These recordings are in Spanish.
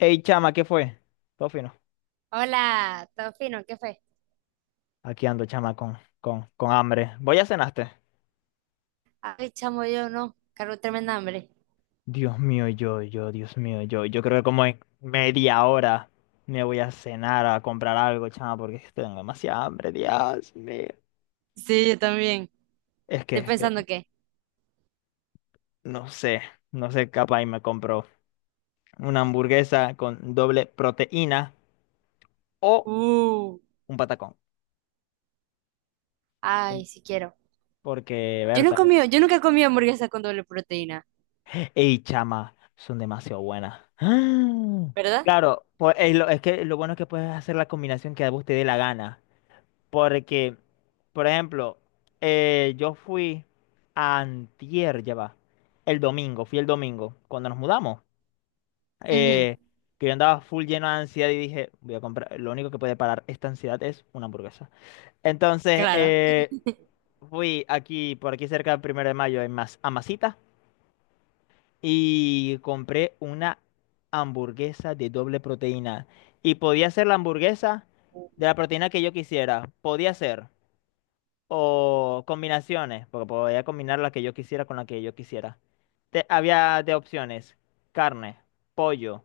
Ey, chama, ¿qué fue? Todo fino. Hola, ¿todo fino? ¿Qué fue? Aquí ando, chama, con hambre. ¿Voy a cenaste? Ay, chamo, yo no. Cargo tremenda hambre. Dios mío, Dios mío, yo. Yo creo que como en media hora me voy a cenar a comprar algo, chama, porque es que tengo demasiada hambre, Dios mío. Sí, yo también. Es que, Estoy es que, pensando que. no sé, no sé, capaz y me compro una hamburguesa con doble proteína o Uh, un patacón. Ay, si quiero. Porque, Berta, Yo nunca he comido hamburguesa con doble proteína. ey, chama, son demasiado buenas. ¡Ah! ¿Verdad? Claro, es que lo bueno es que puedes hacer la combinación que a vos te dé la gana. Porque, por ejemplo, yo fui antier, ya va, el domingo, fui el domingo, cuando nos mudamos, Ujú, eh, que yo andaba full lleno de ansiedad y dije, voy a comprar, lo único que puede parar esta ansiedad es una hamburguesa. Entonces, claro. Fui aquí, por aquí cerca del primero de mayo, en Mas, a Masita y compré una hamburguesa de doble proteína. Y podía ser la hamburguesa Uh, de la proteína que yo quisiera. Podía ser. O combinaciones, porque podía combinar la que yo quisiera con la que yo quisiera. Había de opciones. Carne, pollo,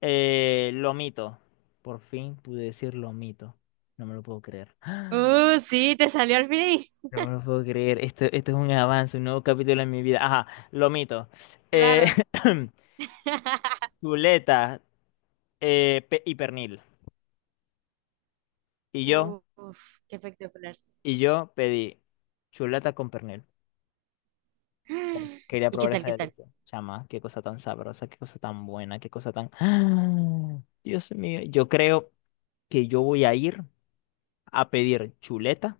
lomito. Por fin pude decir lomito. No me lo puedo creer. sí, te salió al fin. No me lo puedo creer. Esto es un avance, un nuevo capítulo en mi vida. Ajá, lomito. Eh, Claro. chuleta. Y pernil. Y yo, Uf, qué espectacular. y yo pedí chuleta con pernil. Ay, quería ¿Y qué probar tal, esa qué tal? delicia. Chama, qué cosa tan sabrosa, qué cosa tan buena, qué cosa tan... ¡Ah! Dios mío, yo creo que yo voy a ir a pedir chuleta,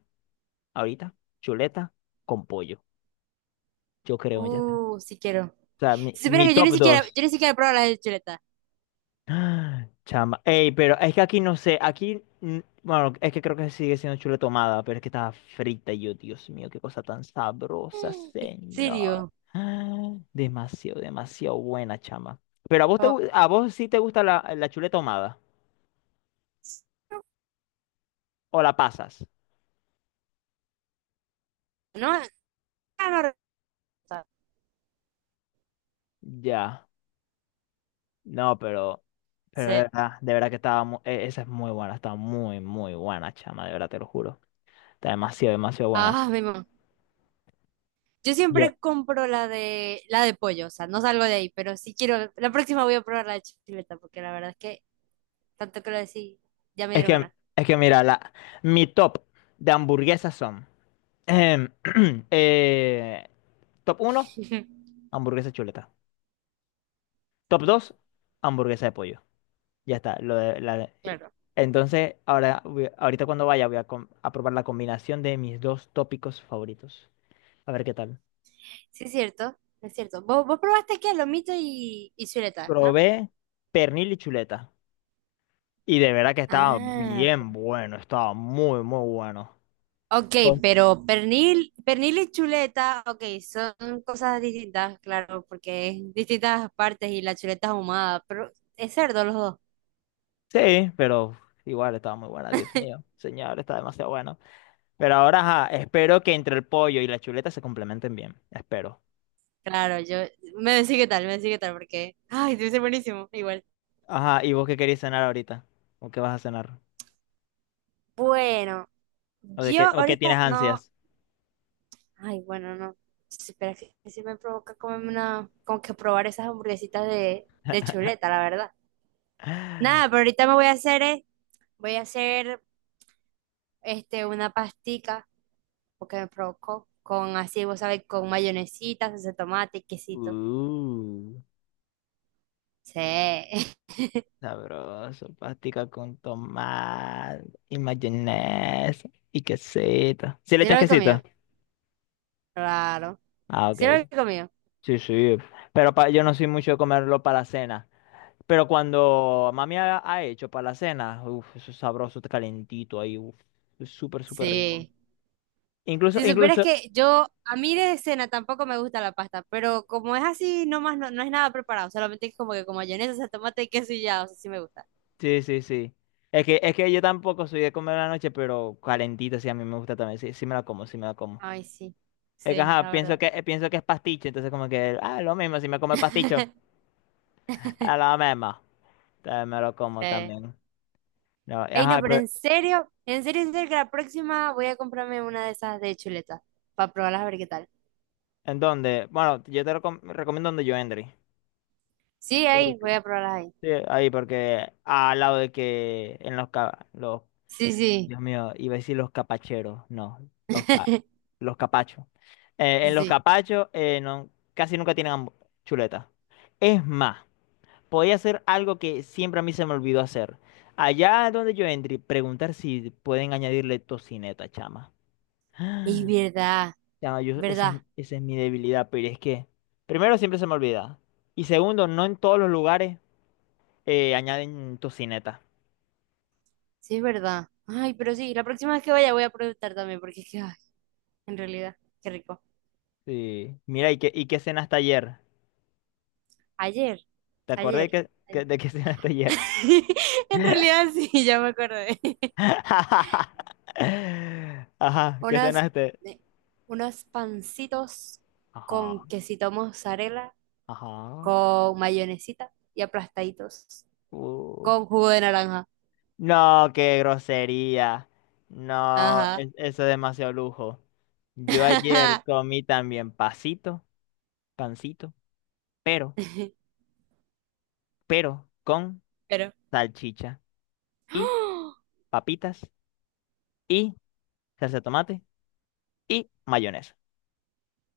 ahorita, chuleta con pollo. Yo creo, ya está. O Si quiero. sea, mi, Si supiera mi que yo ni top siquiera, dos. yo ni siquiera he probado la de chuleta. Ah, chamba. Ey, pero es que aquí no sé, aquí, bueno, es que creo que sigue siendo chule tomada, pero es que está frita y yo, Dios mío, qué cosa tan sabrosa, ¿En señor. serio? Ah, demasiado, demasiado buena, chama. Pero a vos te, Oh, a vos sí te gusta la chule tomada o la pasas. no, no, no. Ya. No, pero Sí. De verdad que estaba, esa es muy buena, está muy, muy buena, chama, de verdad te lo juro. Está demasiado, demasiado buena. Ah, mi mamá. Yo siempre compro la de pollo, o sea, no salgo de ahí, pero si quiero, la próxima voy a probar la de chuleta, porque la verdad es que tanto que lo decís, ya me Es dieron que, ganas. es que, mira, mi top de hamburguesas son. em, eh, top uno hamburguesa chuleta. Top 2 hamburguesa de pollo. Ya está. Lo de, la de- Claro. Entonces, ahora, ahorita cuando vaya, a probar la combinación de mis dos tópicos favoritos. A ver qué tal. Sí, es cierto, es cierto. Vos probaste aquí a lomito y chuleta, ¿no? Probé pernil y chuleta. Y de verdad que estaba Ah, bien bueno. Estaba muy, muy bueno. ok, Pues, pero pernil, pernil y chuleta, ok, son cosas distintas, claro, porque es distintas partes y la chuleta es ahumada, pero es cerdo los dos. sí, pero igual estaba muy buena. Dios mío, señor, está demasiado bueno. Pero ahora, ajá, espero que entre el pollo y la chuleta se complementen bien. Espero. Claro, yo me decís qué tal, me decís qué tal, porque, ay, debe ser buenísimo, igual. Ajá, ¿y vos qué querés cenar ahorita? ¿O qué vas a cenar? Bueno, ¿O de yo qué, o qué tienes ahorita no. ansias? Ay, bueno, no. Espera. Pero que sí me provoca comerme una. Como que probar esas hamburguesitas de chuleta, la verdad. Nada, pero ahorita me voy a hacer. Voy a hacer este, una pastica, porque me provocó. Con así, vos sabés, con mayonesita, salsa de tomate, quesito. Uh, Sí. Sabroso, pastica con tomate y mayonesa y quesito. ¿Sí le ¿Sí echas lo he quesito? comido? Claro. Ah, ¿Sí lo he ok. comido? Sí, sí. Pero yo no soy mucho de comerlo para la cena. Pero cuando mami ha hecho para la cena, uff, eso es sabroso, calentito ahí, uff, es súper, súper rico. Sí. Incluso, Si supieras incluso, que yo, a mí de cena tampoco me gusta la pasta, pero como es así, no más, no, no es nada preparado, solamente es como que como mayonesa, o sea, tomate y queso y ya, o sea, sí me gusta. Sí, sí, sí. Es que, yo tampoco soy de comer a la noche, pero calentita, sí, a mí me gusta también. Sí, sí me la como, sí me la como. Ay, sí, Es que, sí, ajá, la verdad. Pienso que es pasticho, entonces como que, ah, lo mismo, si me come pasticho, a la misma. También me lo como Sí. también. No, Ey, no, ajá, pero pero, en serio, en serio, en serio, que la próxima voy a comprarme una de esas de chuletas para probarlas a ver qué tal. ¿en dónde? Bueno, yo te recomiendo donde yo, Endry. Sí, ¿Por ahí, qué? voy a probarlas ahí. Sí, ahí, porque al lado de que en los, los, Sí, sí, Dios mío, iba a decir los capacheros, no, los, los capachos. En los sí. capachos no, casi nunca tienen chuleta. Es más, podía hacer algo que siempre a mí se me olvidó hacer. Allá donde yo entré, preguntar si pueden añadirle tocineta, chama. Es verdad, Chama, yo, esa es, verdad, esa es mi debilidad, pero es que, primero, siempre se me olvida. Y segundo, no en todos los lugares añaden tocineta. sí, es verdad. Ay, pero sí, la próxima vez que vaya voy a preguntar también, porque es que, ay, en realidad, qué rico. Sí. Mira, ¿y qué cenaste ayer? Ayer, Te acordé ayer, que, ayer. de que cenaste ayer. En realidad sí, ya me acordé. Ajá, ¿qué Unas, cenaste? eh, unos pancitos Ajá, con quesito mozzarella, ajá. con mayonesita y aplastaditos, Uh. con jugo de naranja. No, qué grosería. No, Ajá. Eso es demasiado lujo. Yo ayer comí también pasito, pancito, pero, pero, con Pero. salchicha y papitas y salsa de tomate y mayonesa.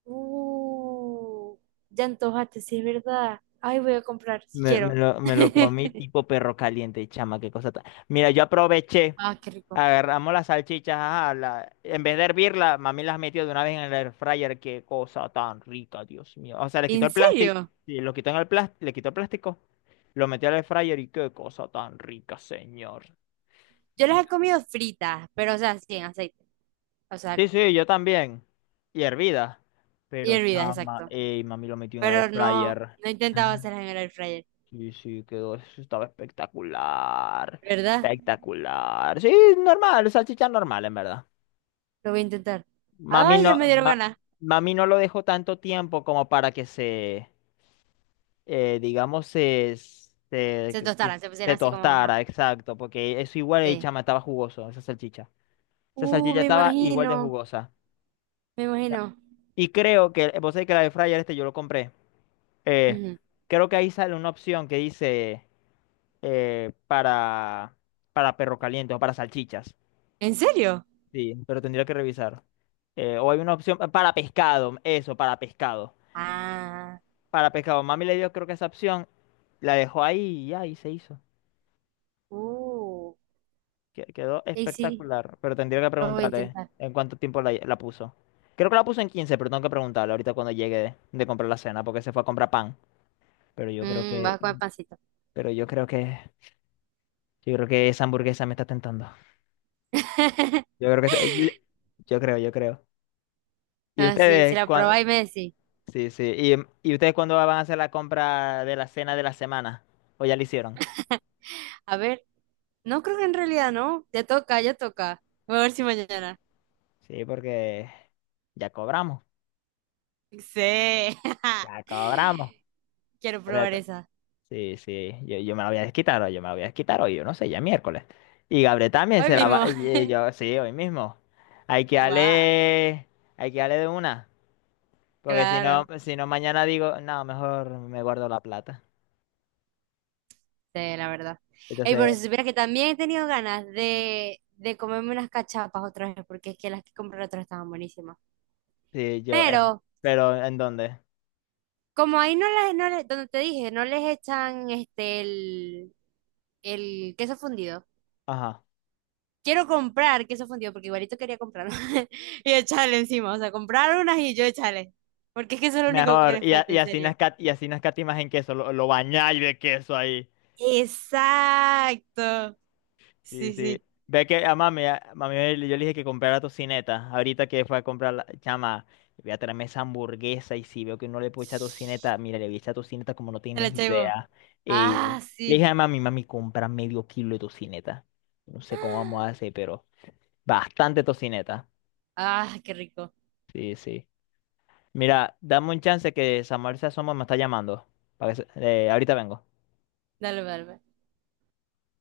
¡Oh! Ya antojaste, sí es verdad. Ay, voy a comprar, si Me, me quiero. lo, me lo comí tipo perro caliente, chama, qué cosa tan... Mira, yo aproveché. Ah, qué rico. Agarramos las salchichas, ajá, en vez de hervirla, mami las metió de una vez en el air fryer. Qué cosa tan rica, Dios mío. O sea, le quitó ¿En el plástico, serio? y lo quitó en el plástico, le quitó el plástico, lo metió al air fryer y qué cosa tan rica, señor. Yo Di- las he comido fritas, pero o sea, sin aceite. O sea, Sí, sí, yo también. Y hervida. y Pero hervidas, chama, exacto. ey, mami lo metió en el air Pero no fryer. he intentado hacerlas en el air fryer, Sí, sí, quedó, eso estaba espectacular. ¿verdad? Espectacular. Sí, normal, salchicha normal, en verdad. Lo voy a intentar. Mami Ay, no, ya me dieron ganas. mami no lo dejó tanto tiempo como para que se, digamos, se, Se que pus- tostaran, se pusieran se así como, ajá, tostara, exacto, porque eso igual el sí. chama estaba jugoso, esa salchicha. Esa Uh, salchicha me estaba igual de imagino, jugosa. me imagino. Y creo que, vos sabés que la de fryer este yo lo compré. eh, Ujú. Creo que ahí sale una opción que dice eh, para, para perro caliente o para salchichas. ¿En serio? Sí, pero tendría que revisar. O hay una opción para pescado, eso, para pescado. Ah, Para pescado, mami le dio creo que esa opción, la dejó ahí y ya, y se hizo. uh, Quedó y sí, espectacular, pero tendría que lo voy a preguntarle intentar. en cuánto tiempo la puso. Creo que la puso en 15, pero tengo que preguntarle ahorita cuando llegue de, comprar la cena, porque se fue a comprar pan. Pero yo creo Mm, que, vas a comer pancito. pero yo creo que, yo creo que esa hamburguesa me está tentando. Yo creo que, yo creo, yo creo. ¿Y Ah, sí, si ustedes la cuándo? probáis me decís. Sí, sí. ¿Y ustedes cuándo van a hacer la compra de la cena de la semana? ¿O ya la hicieron? A ver, no creo que en realidad no. Ya toca, ya toca. Voy a ver si mañana. Sí, porque ya cobramos, Sí. ya cobramos. Quiero probar Correcto. esa. Sí, sí, yo me la voy a desquitar hoy, yo me la voy a desquitar hoy, yo no sé, ya es miércoles. Y Gabriel también Hoy se la va, mismo. y yo, sí, hoy mismo. Hay que Guau, darle, hay que darle de una, porque si no, claro, si no mañana digo, no, mejor me guardo la plata. sí, la verdad. Ey, Entonces, pero si supieras que también he tenido ganas de comerme unas cachapas otra vez, porque es que las que compré la otra vez estaban buenísimas. sí, yo, Pero, pero ¿en dónde? como ahí no las, no les- donde te dije, no les echan este el queso fundido. Ajá. Quiero comprar queso fundido, porque igualito quería comprarlo. Y echarle encima, o sea, comprar unas y yo echarle. Porque es que eso es lo único que Mejor, les y, a- falta, y en así no serio. escat- y así no escatimas en queso, lo bañáis de queso ahí. Exacto. Sí, Sí, sí. sí. Ve que a mami, yo le dije que comprara tocineta. Ahorita que fue a comprar la chama, voy a traerme esa hamburguesa y si veo que no le puedo echar tocineta, mira, le voy a echar tocineta como no Te la tienes echáis vos. idea. Ey, ve. Ah, Le dije sí. a mami, mami, compra medio kilo de tocineta. No sé cómo vamos a hacer, pero bastante tocineta. Ah, qué rico. Sí, sí. Mira, dame un chance que Samuel se asoma, me está llamando. Para que ahorita vengo. Dale, dale.